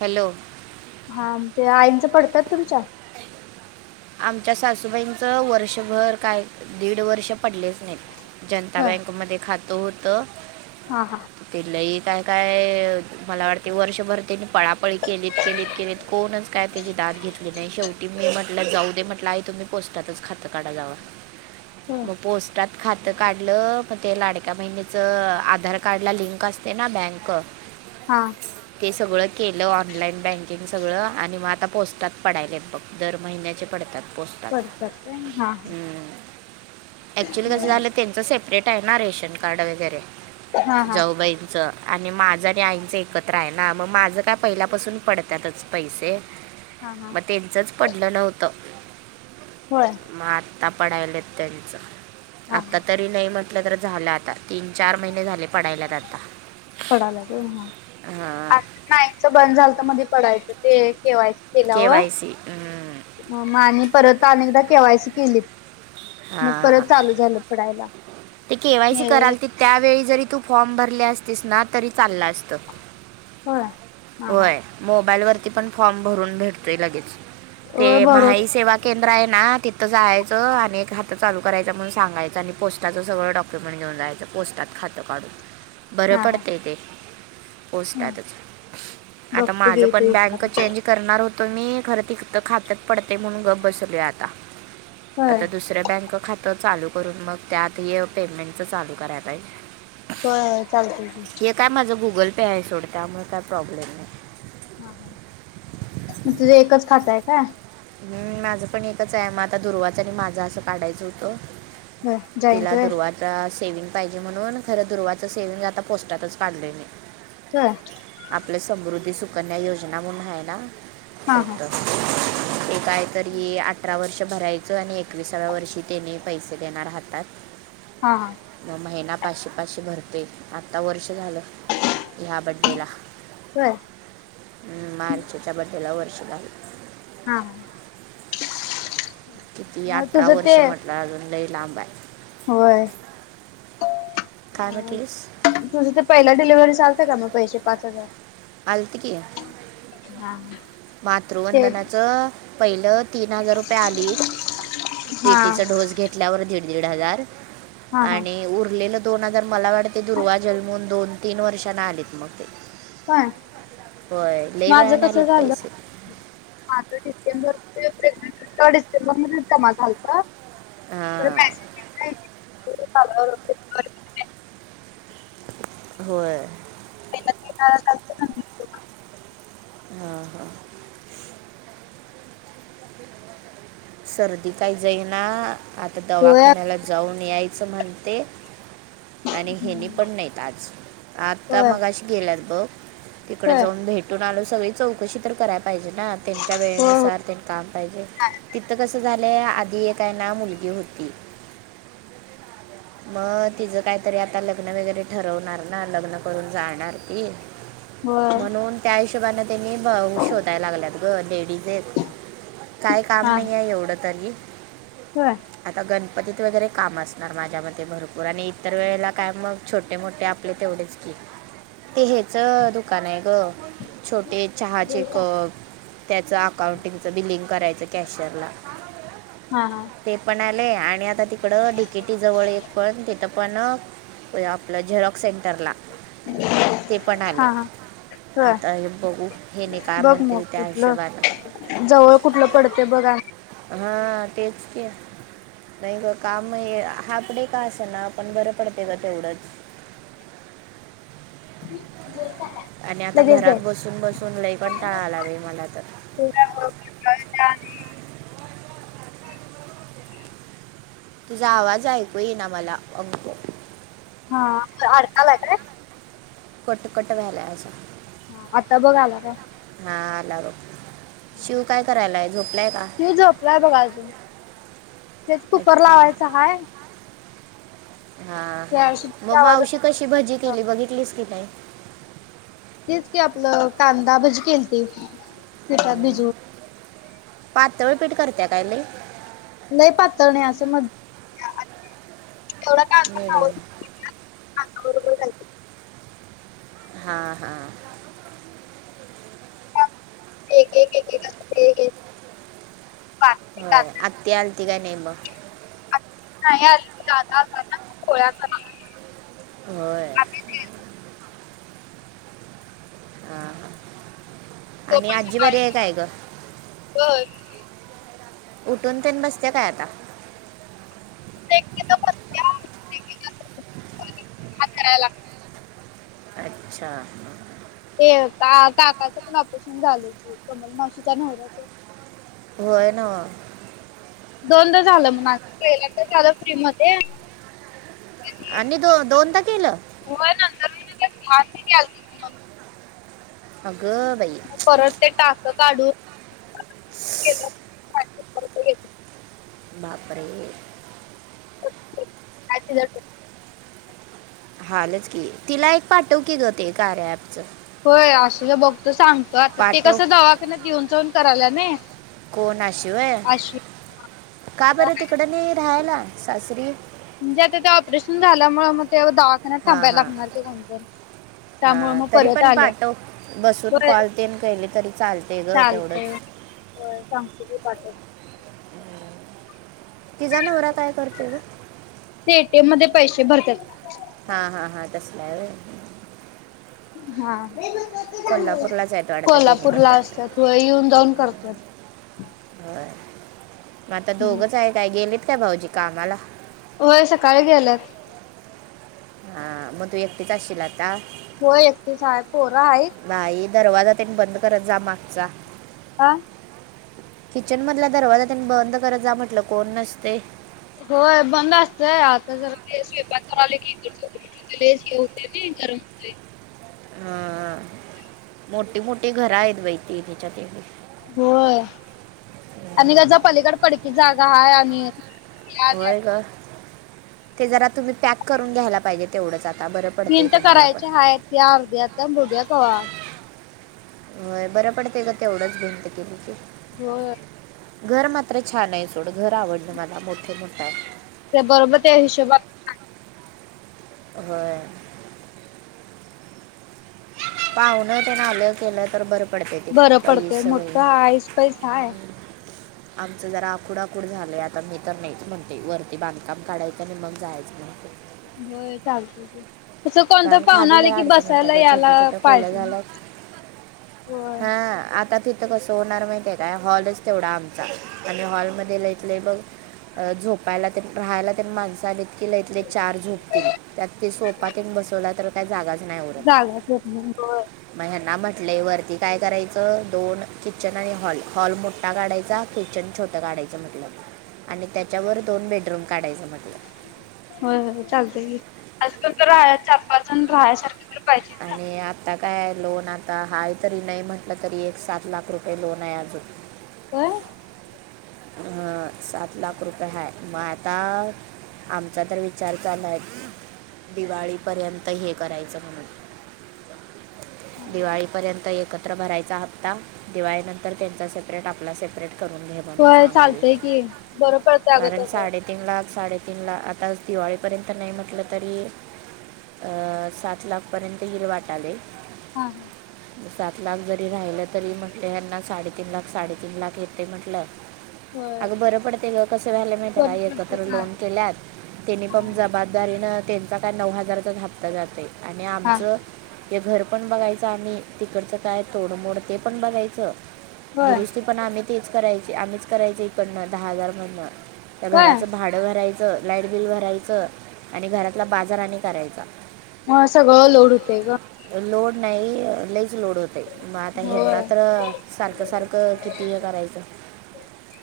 Hello हा ते inch पडतात तुमच्या आमच्या सासूबाईंचं वर्षभर काय दीड वर्ष पडलेस जनता होय. बँकमध्ये खातं होत हा हा. तलाही काय काय? मला वाटते वर्षभर त्यांनी पळापळी केलीत केलीत केलीत कोणच काय त्याची दाात घेतली नाही शेवटी मी आप जाऊ दे म्हटलं आहे तुम्ही पोस्टातच खातं काढा जा होय. मग पोस्टात खातं काढ मग त्या लाडक्या महिनच आधार कार्ड ला लिंक असते ना बँक हा. ते सगळ केलं ऑनलाईन बँकिंग सगळं आणि मग आता पोस्टात पडाय बघर. महिन्याचे पडतात पोसत पर कर हा ह. ऍक्च्युली कसं झालं त्यांचं सेपरेट आहे ना रेशन कार्ड वगैरे हा हा जाऊबाई आणि माझं आणि आईंचं एकत्र आहे ना मग माझं काय पहिल्यापासून पडतातच पैसे हा हा. मग त्यांचंच पडलं नव्हतं. होय. मग आत्ता पडायलात त्यांचं हा आता तरी नाही म्हटलं तर झालं आता तीन चार महिने झाले पडायलात आता पडायला हां नाच बंद झालं तर मध्ये पडायचं ते ठेवायचं के वय सी मग आणि परत अनेकदा केवायसी केलीत. मग हा परत चालू झालं पडायला. ते केवा्हायची हे कराल त त्यावेळी जरी तू फॉर्म भरले असतेस ना तरी चालला असत. होय हा हा होय मोबाईल वरती पण फॉर्म भरून भेटतोय लगेच होय ते बरोबर महाई सेवा केंद्र आहे ना तिथं जायचं आणि खातं चालू करायं म्हण सांगायच आणि पोस्टाच सगळं डॉक्युमेंट घेऊन जायचं पोस्टात खातं काढून बरं हा हा पडते ते ह पोस्टातच आता बघते माझं घे ते पण बँक विचारून चेंज करणार होतोय मी घर ति खातात पडते म्हणून गप बसवलोय आता आता ह. दुसरं बँक खातं चालू करून मग त्यात हे पेमेंटचं चालू करायला पाहिजे हो चालत. हे काय माझं गुगल पे आहे सोडत त्यामुळे काय प्रॉब्लेम नाही हा हा मग तुझे एकच खातय काय? हम् माझं पण एकच आहे मग आता दुर्वाच आणि माझा असं काढायचं होतं. होय जॉईंट तिला होय दुर्वाज सेव्हंग पाहिजे म्हणून खरं दुवाच सेव्हंग आता पोस्टातच पाडलय मी हा. आपलं समृद्धी सुकन्या योजना म्हणून आहे ना. हा हा ते काय तरी अठरा वर्ष भरायचं आणि एकविसाव्या वर्षी त्याने पैसे देणार हहातात. हा. मग महिना पाचशे पाचशे भरते आत्ता वर्ष झालं. ह्या बड्डे ला होय. हम्म मार्चच्या बड्डेला वर्ष झालं. हा. किती मग अठरा तुझं ते वर्षं म्हटलं अजून लई लांब आहे. होय अ. काय म्हटलीस तुझं ते पहिल्या डिलिव्हरी चे आलते काय मग पैसे पाच हजार आलते की हा हा. ते मातृवंदनाचं पहिलं. तीन हजार रुपये आली हा टीटीचा डोस घेतल्यावर दीड दीड हजार. हा हा आणि उरलेलं दोन हजार मला वाटते दुर्वा जन्मून दोन तीन वर्षांना आलेत मग ते पण होय ल बा ना ल हा तर डिसेंबर ते प्रें डिसेंबर मर्यंतमा झाालत. हां [inaudible] [inaudible] होय. [inaudible] हां हां. सर्दी काय जाई ना आता होय दवाखान्याला जाऊन यायचं म्हणते. आणि हेनी पण नाईत आज आता होय मगाशी गेल्यात बघ तिकडे होय जाऊन भेट तून आलो सगळी चौकशी तर कराय पाहिजे ना त्यांच्या हो वेळेनुसार तेन काम पाहिजे. तिथं कसं झालंय आधी एक हाय ना मुलगी होती. मग तिचं काहीतरी आता लग्न वगैरे ठरवणार ना लग्न करून जाणार ती व्हय. म्हणून त्या हिशोबाने त्यांनी ब शोधाय लागल्यात ग लेडीज एक. काय काम नाही आहे एवढं तरी व्हय. आता गणपतीत वगैरे काम असणार माझ्या मते भरपूर आणि इतर वेळेला काय मग छोटे मोठे आपले तेवढेच की ते हेच दुकान आहे गं. छोटे चहाचे कप. त्याचं अकाउंटिंगचं बिलिंक करायचं कॅशियरला. हा हा. ते पण आले आणि आता तिकड डिकेटी जवळ एक पण तिथं पण आपलं झेरॉक्स सेंटरला. ते पण आले. हा हा होय आता हे बघू हेनी काय बघ मग म्हणतील त्या कुठलं हिशोबानं जवळ कुठलं पडतंय बघा हा तेच कि नाही ग काम हे हापडे का असं ना आपण बरं पडते ग तेवढंच. [inaudible] आणि आता लगेच दे. घरात बसून बसून लई कंटाळा आलाय बाई मला तर तुझा आवाज ऐकू येईना मला अंकु हा अडकालाय काय. कट कट व्हायलाय असा. हा आता बघ आला काय. हा आला बघ शिव काय करायलाय झोपलाय का. त्यो झोपलाय बघा अजून तेच कुकर अच्छा लावायचा हाय. हा हा त्या मग शिट्टीच्या मावशी कशी भजी आवाजात केली बघितलीस की नाही. तेच की आपलं कांदा भजी केलती पिठात भिजऊन. पातळ पीठ करत्या काय लई. लई पातळ नही असं मध्य [inaudible] तेवढ का अस आर मिडियम [inaudible] हा हा. एक एक एक एक हो आत्ती आलती काय नाही मग. नाहीआली दादा अलता ना ख पोळ्याच [inaudible] [inaudible] ह तो आणि पण आजी बरी सकाळी आहे काय ग? उठून तेण बसते काय आता? [inaudible] [inaudible] अकराला. अच्छा. ते का काकाचं पण ऑपरेशन झालंय कि कमल मावशीच्या नवऱ्याचं होय नव्ह. दोनदा झालं म्हग पहिला तर झालं फ्री मध्ये. आणि दो दोनदा केलं. नंतर [inaudible] अगं बाई. परत ते टाक काढून बापरे. ह. हालच की. तिला एक पाठव की ग ते कार्य अँप च होय आशुला बघतो सांगतो आता. ते पाठव कसं दवाखाना देऊन जाऊन करायला न. कोणाशिवाय का बरं तिकड नाही राहायला सासरी? म्हणजे आता ते ऑपरेशन झाल्यामुळे मग ते दवाखान्यात थांबायला लागणार ते कोणत. हा तरी पण पाठव. बसून होय कॉलतेन केहिले तरी चालते ग तेवढंच. हो सांगत बी पाठ ति जा नवरा काय करतेय ग? ते एटीएम मध्ये पैसे भरतात. हा हा हा तसं हाय व्हय. हा कोल्हापूरलाच आहेत वाटतं त्यांनी कोल्हापूर पण ला काय असतात व येऊन जाऊन करतात. हो मग आता हम्म. दोघच आहे काय गेलेत काय भाऊजी कामाला? होय सकाळी गेलात. हा मग तू एकटीच असशील आता? हो एकटीच आहे पोरा आहे. भाई दरवाजा त्यांनी बंद करत जा मागचा. आं किचन मधला दरवाजा त्यांनी बंद करत जा म्हटलं कोण नसते- होय बंद असतय आता जरा ते स्वयंपाक तर आले की इकडं तिकडं [inaudible] होत गरम होतय. हा मोठी मोठी घर आहेत बाई तिच्या तेवढ होय आणि गझपालीकड पडकी जागा आहे आणि होय ग ते जरा तुम्ही पॅक करून घ्यायला पाहिजे. तेवढंच आता बरं पडतंय तुम्हाला पण. प्यार द्याता बड्या कवा. होय बरं पडतं ग तेवढंच भिंत केली त. हो. घर मात्र छान आहे सोड घर आवडलं मला मोठे मोठ आहे. त्या बरोबर त्या हिशोबा होय. पाहून ते आलं केलं तर बर. बरं पडतय मोठं आईस पैस हाय. आमचं जरा आकुडकूड झालंय आता मी तर नाहीच म्हणते वरती बांधकाम काढायचं आणि मग जायचं म्हणते. होय चालत त. तं कोणतं कारण पाहुून खाली आले लय की अडचण होत्या बसायला यायला पाहिजे. होय. हा, आता ती आता कसं होणार माहिते काय, हॉलच तेवढा आमचा, आणि हॉलमध्ये लईत लंई बघ अ झोपायलातेन राहायलातेन माणसान आले कि लइत लइत चार झोपतील, त्यात ते सोपा तेन बसवला तर, काय जागाच नाही हो. झागच- मग ह्यांना म्हटलेय वरती काय करायचं दोन किचन आणि हॉल हॉल मोठा काढायचा किचन छोटा. काढायचं म्हट आणि त्याच्यावर दोन बेडरूम काढायचं. म होय होय, चालतय की, आज फक्त राहाया चार पाच जण राहया सारखे, आणि आता आता काय, लोन आता, हाय तरी नाही म्हटलं तरी एक सात लाख रुपये लोन आहे अजून. व्हय. हा, सात लाख रुपये हाय, म आता आमचा तर विचार चालू हाय, दिवाळीपर्यंत हे करायचं म्हणून, दिवाळीपर्यंत एक एकत्र भरायचा हप्ता, दिवाळीनंतर त्यांचा सेपरेट, आपला सेपरेट करून घेवा, - होय चालतय की, बरं पडतंय अगं तसं. तीन लाख, साडेतीन लाख, आता दिवाळीपर्यंत नाही म्हटलं तरी, अ सात लाखपर्यंत येईल वाटाले. हा हा. सात लाख जरी राहिलं तरी म्हटल, यांना साडेतीन लाख, साडेतीन लाख, येते म्हटलंय. होय. अगं बरं पडते ग, कसं व्हायला माहिती का, बरं पडतंय एकत्र लोन चालेल केल्यात त्यानी पण हां जबाब दारीेणं त्यांचा काय नऊ हजारचांच हाप्ता जाते, आणि हां आमचं हे घर पण बघायचं, आणि तिकडचं काय तोडमोड, ते पण बघायचं. होय दुरुस्ती पण आम्ही तेच करायची, आम्हीच करायच इकडन दहा हजार महिना, त्या होय. घराचं भाड भरायचं, लाईट बिल भरायचं, आणि घरातला बाजार आणि करायचा. म संगळं लोढ होतय ग. लोड नाही लईच लोड होतय, मग आता ह्याना होय तर सारखं सारखं, किती हे करायचं.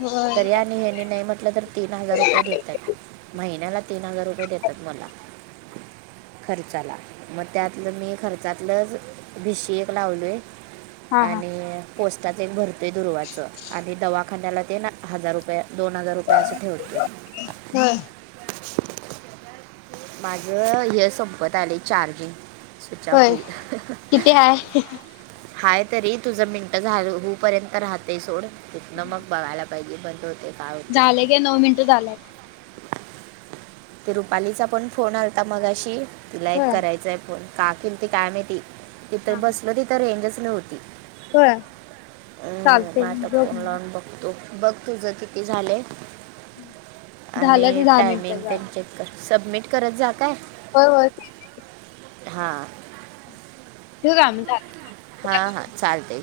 होय तर आणि हे नाही म्हटलं तर तीन हजार रुपये देतात महिन्याला. तीन हजार रुपये देतात मला, खर्चाला. म त्यातलं मी खर्चातलं, भीशी एक लावलोय. हां हां आणि पोस्टात एक भरतेय दुरुवाच, आणि दवाखान्याला ते ना, हजार रुपये, दोन हजार रुपये, असं ठेवते. ह. माझ हे संपत आलय, चार्जिंग. स्विच ऑफ होय होईल. किती हाय? हाय तरी, तुझं मिनट झाल हो पर्यंत राहते सोड, तीथन मग कळायला पाहिजे बंद होते काय होते. झाले गे नऊ मिनिटं झाल्यात. ते रुपालीचा पण फोन आता मगाशी, तिला एक होय. करायचांय फोन. काकीन ते काय महीती, हा तिथं हा बसल तिथं रेंजच नव्हती. होय अं, मग चालतय की आता दोन फोन मी लावून बघतो बघ तुझ किती झालंय, झालं आणि की दहा मिनिटं टायमिंग झालं. त्यांच्ये सबमिट करत जा काय? होय होय. हा. ठेवू का म झा [unintelligible] चालतय.